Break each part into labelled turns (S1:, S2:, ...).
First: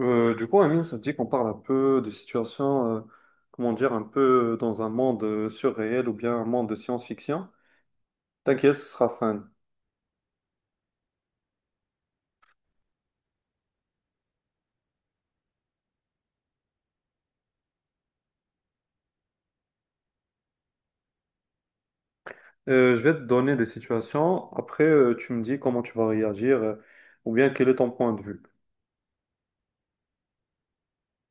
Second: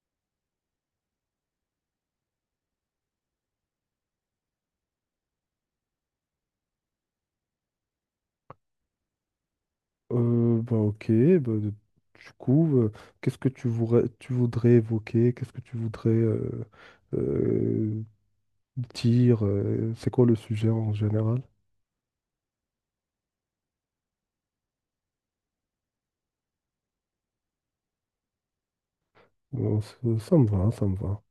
S1: Du coup, Amine, ça te dit qu'on parle un peu de situations, comment dire, un peu dans un monde surréel ou bien un monde de science-fiction. T'inquiète, ce sera fun.
S2: Ok, bah, du coup, euh, qu'est-ce que tu voudrais évoquer? Qu'est-ce que tu voudrais euh, dire? C'est quoi le sujet en général?
S1: Je vais te donner des situations. Après, tu me dis comment tu vas réagir, ou bien quel est ton point de vue.
S2: Bon, ça me va, ça me va.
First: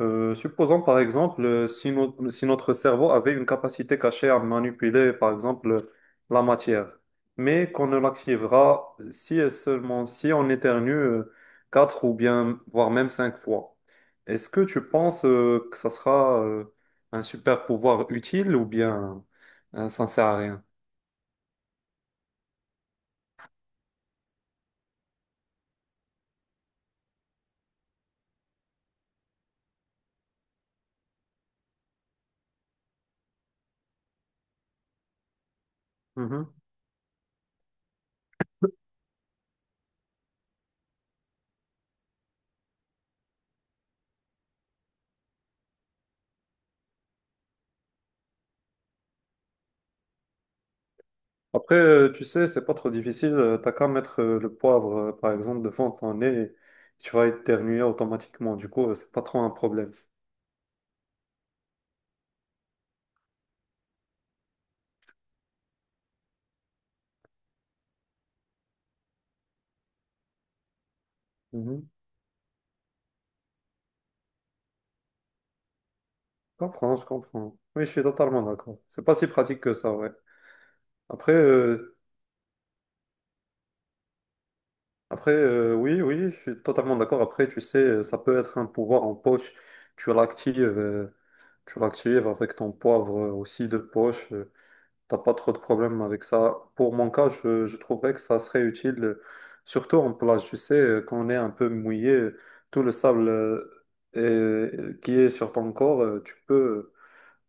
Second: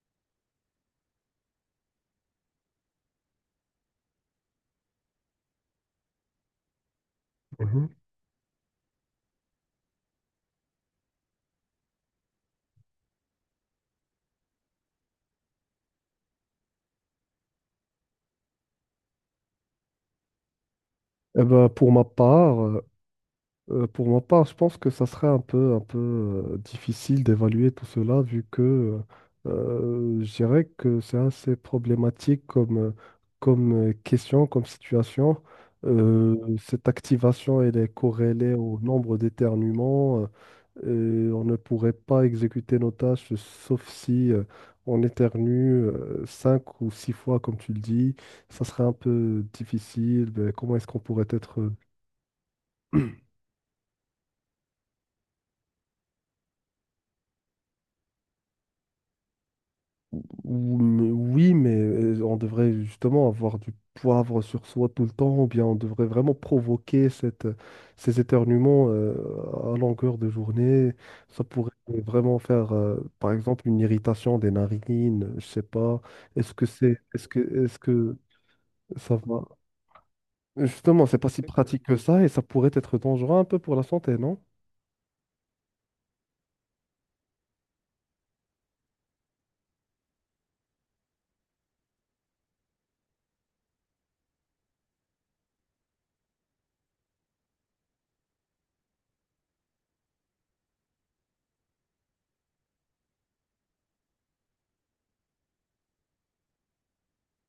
S1: Supposons par exemple si notre cerveau avait une capacité cachée à manipuler par exemple la matière, mais qu'on
S2: Mhm.
S1: ne l'activera si et seulement si on éternue quatre ou bien voire même cinq fois. Est-ce que tu penses que ça sera un super pouvoir utile ou bien ça ne sert à rien?
S2: Eh ben, pour ma part, je pense que ça serait un peu difficile d'évaluer tout cela, vu que euh, je dirais que c'est assez problématique comme, question, comme situation. Cette activation, elle est corrélée au nombre d'éternuements. Et on ne pourrait pas exécuter nos tâches, sauf si on éternue cinq ou six fois, comme tu le dis. Ça serait un peu difficile. Mais comment est-ce qu'on pourrait être…
S1: Après, tu sais, c'est pas trop difficile. T'as qu'à mettre le poivre, par exemple, devant ton nez, et tu vas éternuer automatiquement. Du coup, c'est pas trop un problème.
S2: Oui, mais on devrait justement avoir du poivre sur soi tout le temps, ou bien on devrait vraiment provoquer ces éternuements à longueur de journée. Ça pourrait
S1: Mhm.
S2: vraiment faire, par exemple, une irritation des narines, je sais pas.
S1: Je comprends, je comprends.
S2: Est-ce
S1: Oui, je suis
S2: que
S1: totalement d'accord. C'est pas
S2: ça
S1: si
S2: va?
S1: pratique que ça, ouais.
S2: Justement, c'est pas
S1: Après,
S2: si pratique que
S1: euh,
S2: ça, et ça pourrait être dangereux un peu pour la santé, non?
S1: après, oui, oui, je suis totalement d'accord. Après, tu sais, ça peut être un pouvoir en poche. Tu l'actives, euh, tu l'actives avec ton poivre aussi de poche. T'as pas trop de problèmes avec ça. Pour mon cas, je trouverais que ça serait utile, surtout en plage. Tu sais, quand on est un peu mouillé, tout le sable qui est sur ton corps,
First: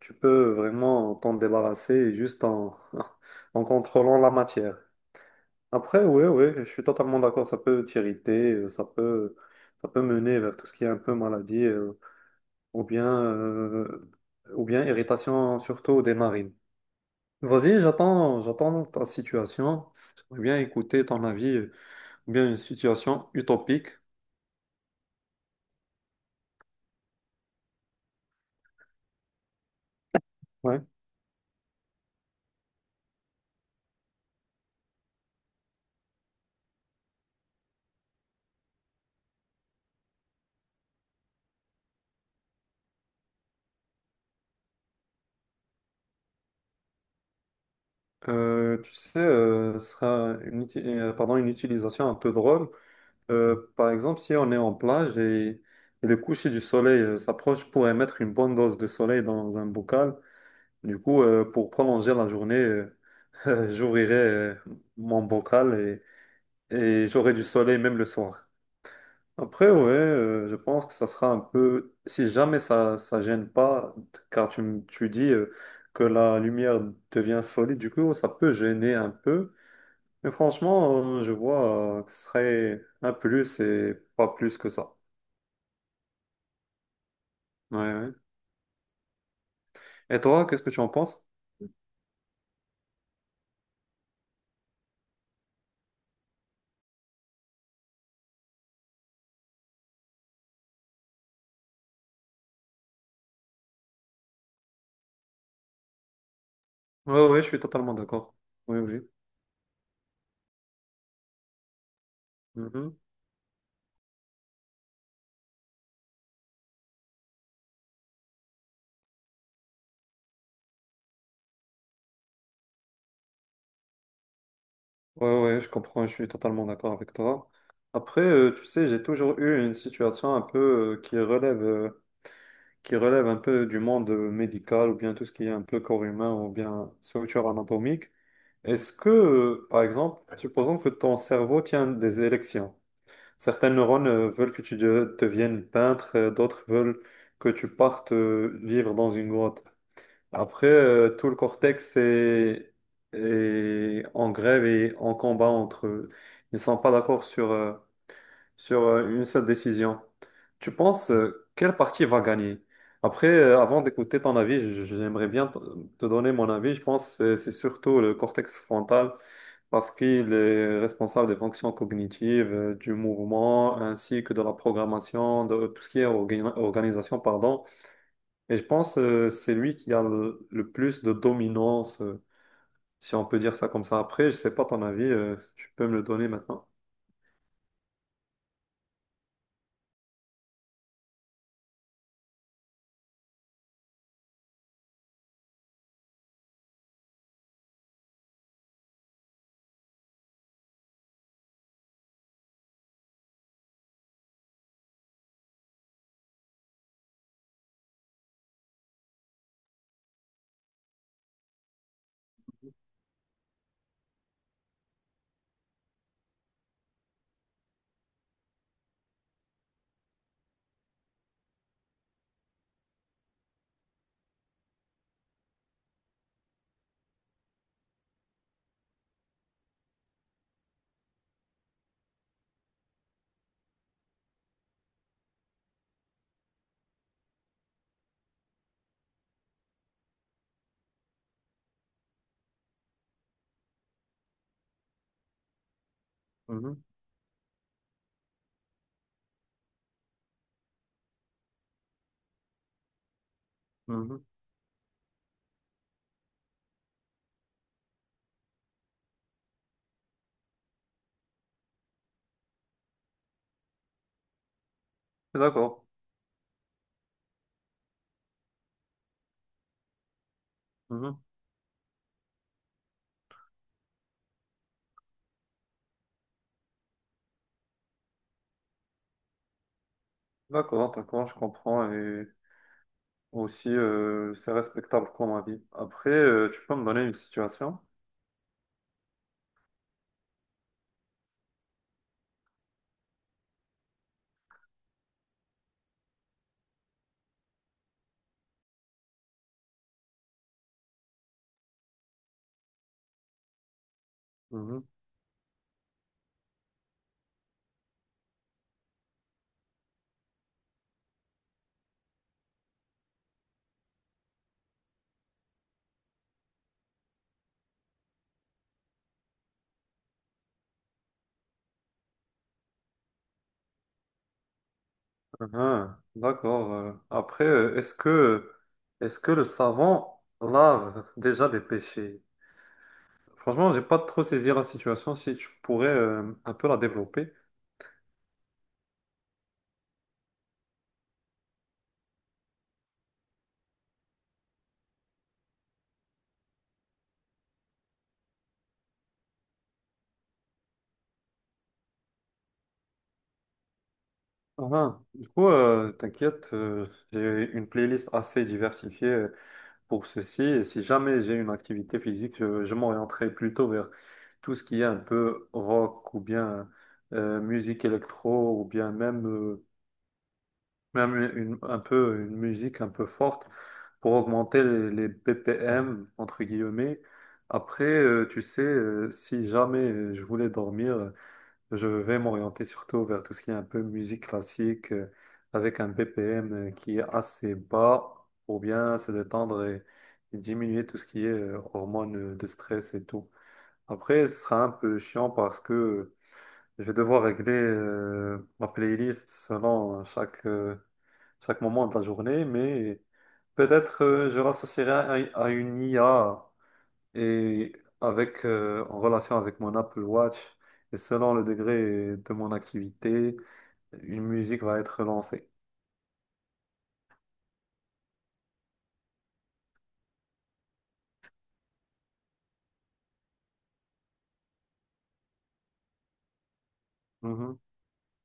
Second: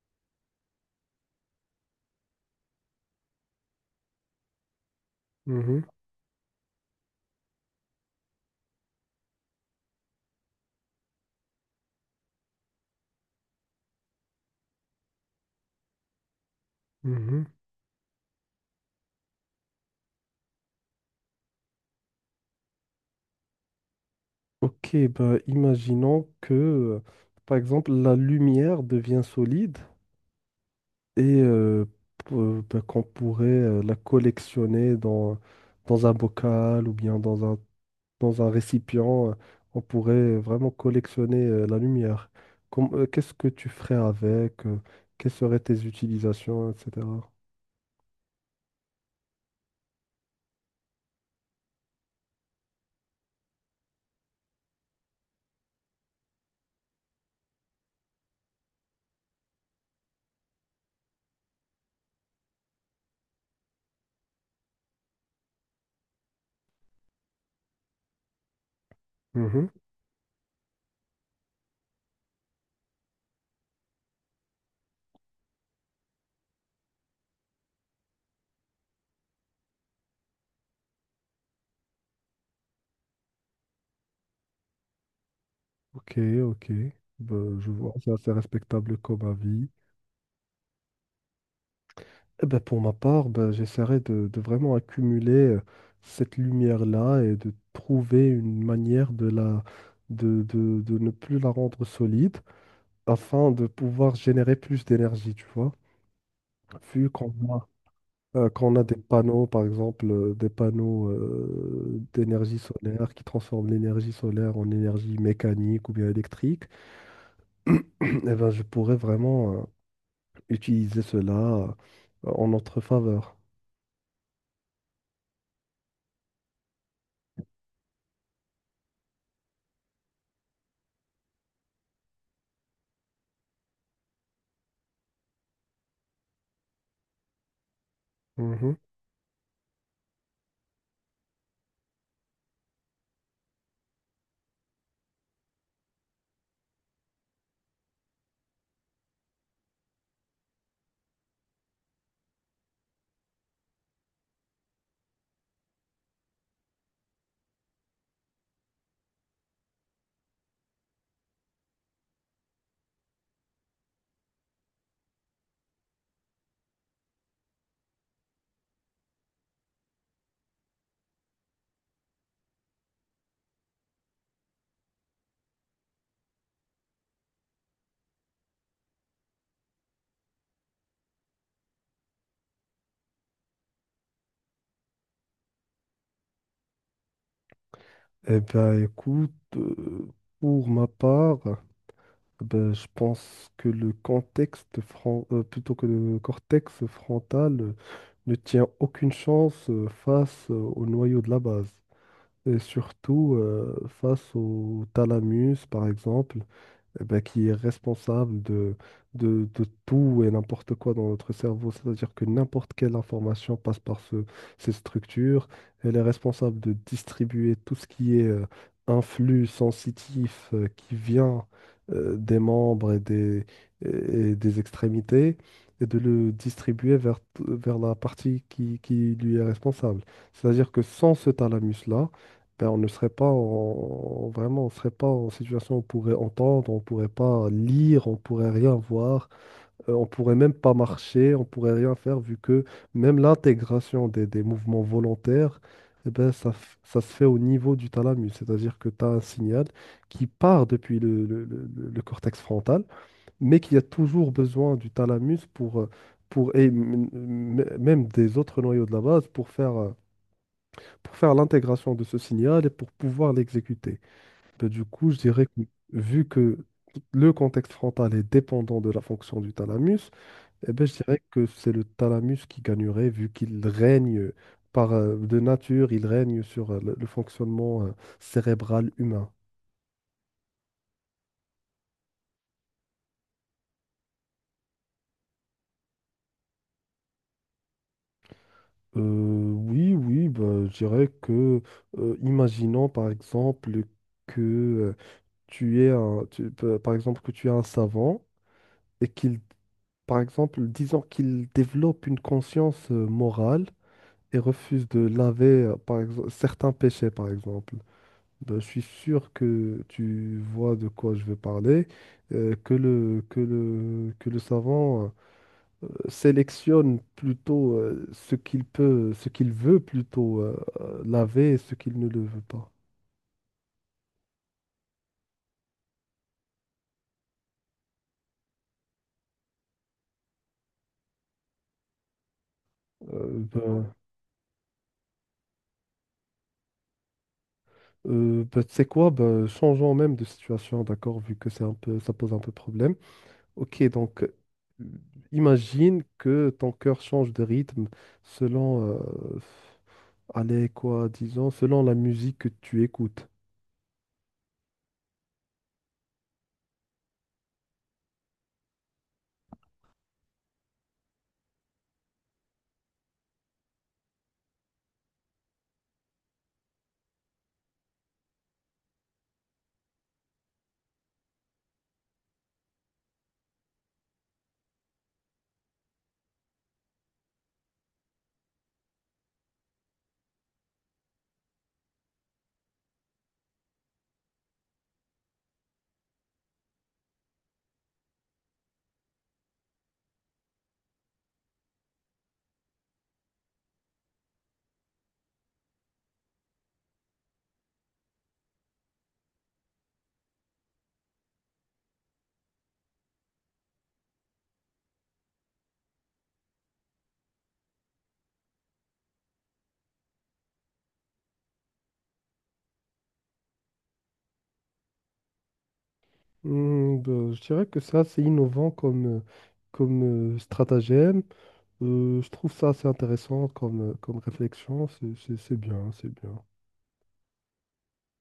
S1: tu peux vraiment t'en débarrasser juste en, en contrôlant la matière.
S2: Mhm,
S1: Après, oui, oui, je suis totalement d'accord. Ça peut t'irriter, ça peut mener vers tout ce qui est un peu maladie, ou bien, euh, ou bien irritation, surtout des narines.
S2: mhm.
S1: Vas-y, j'attends, j'attends ta situation. J'aimerais bien écouter ton avis, ou bien une situation utopique.
S2: Ok, bah, imaginons que, par exemple, la lumière devient solide
S1: Ouais.
S2: et ben, qu'on pourrait la collectionner dans un bocal ou bien dans un récipient. On pourrait vraiment collectionner la lumière. Qu'est-ce que tu ferais avec? Quelles seraient tes utilisations, etc.
S1: Tu sais, ce sera une, pardon, une utilisation un peu drôle. Par exemple, si on est en plage et le coucher du soleil s'approche, pourrait mettre une bonne dose de soleil dans un bocal. Du coup, pour prolonger la journée, j'ouvrirai mon bocal et j'aurai du soleil même le soir.
S2: Mhm.
S1: Après, ouais, je pense que ça sera un peu, si jamais ça gêne pas, car tu, tu dis que la lumière devient solide, du coup, ça peut gêner un peu. Mais franchement, je vois que ce serait un plus et pas plus que ça.
S2: Ok, ok. Ben, je
S1: Ouais,
S2: vois, c'est
S1: ouais.
S2: assez respectable comme avis.
S1: Et toi, qu'est-ce que tu en penses?
S2: Eh ben, pour ma part, ben, j'essaierai de vraiment accumuler cette lumière-là et de trouver une manière de de ne plus la rendre solide afin de pouvoir générer plus d'énergie, tu vois. Vu
S1: Ouais,
S2: qu'on
S1: ouais, je suis
S2: a,
S1: totalement d'accord.
S2: Qu'on
S1: Oui,
S2: a des
S1: oui.
S2: panneaux, par exemple, des panneaux d'énergie
S1: Mhm.
S2: solaire qui transforment l'énergie solaire en énergie mécanique ou bien électrique, eh ben, je pourrais vraiment utiliser cela euh, en notre faveur.
S1: Ouais, ouais, je comprends, je suis totalement d'accord avec toi. Après, tu sais, j'ai toujours eu une situation un peu qui relève un peu du monde médical ou bien tout ce qui est un peu corps humain ou bien structure anatomique. Est-ce que, par exemple, supposons que ton cerveau tient des élections. Certains neurones veulent que tu deviennes peintre, d'autres veulent que tu partes vivre dans une grotte. Après, tout le cortex est, est en grève et en combat entre eux. Ils ne sont pas d'accord sur une seule décision. Tu penses quelle partie va gagner? Après, avant d'écouter ton avis, j'aimerais bien te te donner mon avis. Je pense que c'est surtout le cortex frontal parce qu'il est responsable des fonctions cognitives, du mouvement, ainsi que de la programmation, de tout ce qui est organisation, pardon. Et je pense que c'est lui qui a le plus de dominance, si on peut dire ça comme ça. Après, je sais pas ton avis, tu peux me le donner maintenant.
S2: Eh bien, écoute, euh, pour ma part, ben, je pense que plutôt que le cortex frontal ne tient aucune chance face au noyau de la base, et surtout face au thalamus, par exemple, eh ben, qui est responsable de tout et n'importe quoi dans notre cerveau. C'est-à-dire que n'importe quelle information passe par ces structures. Elle est responsable de distribuer tout ce qui est un sensitif qui vient des membres et des extrémités et de le distribuer vers la partie qui lui est responsable. C'est-à-dire que sans ce thalamus-là, ben, on ne serait pas en- vraiment, on serait pas en situation où on pourrait entendre, on pourrait pas lire, on pourrait rien voir, on pourrait même pas marcher, on pourrait rien faire vu que même l'intégration des mouvements volontaires, eh ben,
S1: Mhm,
S2: ça se fait au niveau du thalamus, c'est-à-dire que tu as un signal qui part depuis le cortex frontal, mais qui a
S1: mhm.
S2: toujours besoin du thalamus pour et même des autres noyaux de la base pour faire l'intégration de ce signal et pour pouvoir l'exécuter. Ben, du coup, je dirais que
S1: D'accord.
S2: vu que le contexte frontal est dépendant de la fonction du thalamus, eh ben, je dirais que c'est le thalamus qui gagnerait vu qu'il règne par de nature, il règne sur le fonctionnement cérébral humain.
S1: D'accord, d'accord, je comprends. Et aussi, c'est respectable comme avis. Après, tu peux me donner une situation?
S2: Euh, oui, oui, ben, je dirais que, imaginons par exemple que tu es un, tu- pa- par exemple que tu es un savant et qu'il… Par exemple, disons qu'ils développent une conscience morale et
S1: Mhm.
S2: refusent de laver, par exemple, certains péchés, par exemple. Ben, je suis sûr que tu vois de quoi je veux parler, que le savant sélectionne plutôt ce qu'il veut plutôt laver et ce qu'il ne le veut pas.
S1: Mhm. D'accord. Après, est-ce que le savon lave déjà des péchés?
S2: Euh,
S1: Franchement, j'ai pas
S2: ben,
S1: trop saisi la situation. Si tu pourrais un peu la développer.
S2: ben, tu sais quoi, ben, changeons même de situation, d'accord, vu que c'est un peu, ça pose un peu problème. Ok, donc imagine que ton cœur change de rythme selon, allez, quoi, disons, selon la musique que tu écoutes.
S1: Mhm. Du coup, t'inquiète, j'ai une playlist assez diversifiée. Pour ceci. Et si jamais j'ai une activité physique, je m'orienterai plutôt vers tout ce qui est un peu rock ou bien musique électro ou bien même, même une, un peu, une musique un peu forte pour augmenter les BPM, entre guillemets. Après, tu sais, si jamais je voulais dormir, je vais m'orienter surtout vers tout ce qui est un peu musique classique, avec un BPM qui est assez bas, pour bien se détendre et diminuer tout ce qui est hormones de stress et tout. Après, ce sera un peu chiant parce que je vais devoir régler ma playlist selon chaque, chaque moment de la journée, mais peut-être je l'associerai à une IA et avec, en relation avec mon Apple Watch, et selon le degré de mon activité, une musique va être lancée.
S2: Hmm, ben, je dirais que ça, c'est innovant comme, stratagème. Je trouve ça assez intéressant comme, comme réflexion. C'est bien, c'est bien.
S1: Mhm.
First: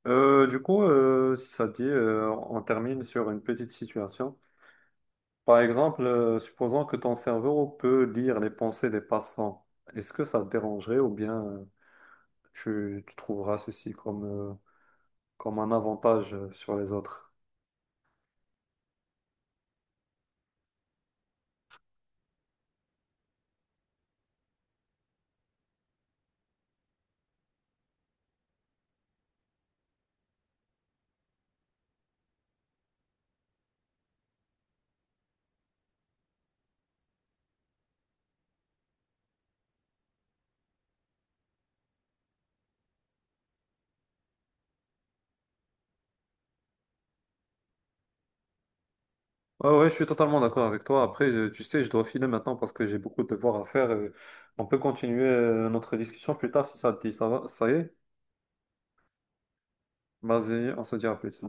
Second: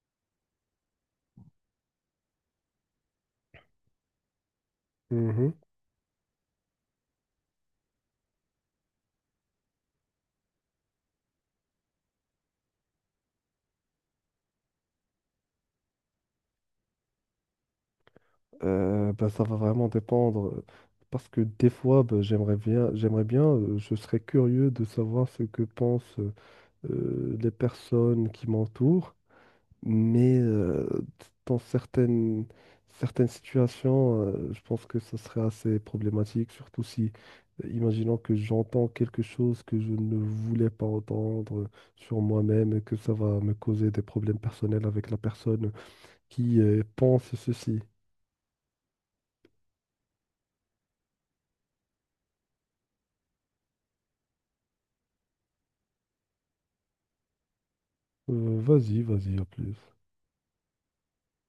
S1: Du coup, si ça te dit, on termine sur une petite situation.
S2: Mhm.
S1: Par exemple, supposons que ton cerveau peut lire les pensées des passants. Est-ce que ça te dérangerait ou bien tu, tu trouveras ceci comme, comme un avantage sur les autres?
S2: Ben, ça va vraiment dépendre. Parce que des fois, ben, j'aimerais bien, je serais curieux de savoir ce que pense. Les personnes qui m'entourent, mais dans certaines situations, je pense que ce serait assez problématique, surtout si, imaginons que j'entends quelque chose que je ne voulais pas entendre sur moi-même et que ça va me causer des problèmes personnels avec la personne qui pense ceci.
S1: Ouais, ouais, je suis totalement d'accord avec toi. Après, tu sais, je dois filer maintenant parce que j'ai beaucoup de devoirs à faire. On peut continuer notre discussion plus tard si ça te dit. Ça va, ça y est?
S2: Vas-y, vas-y, à plus.
S1: Vas-y, on se dit à plus.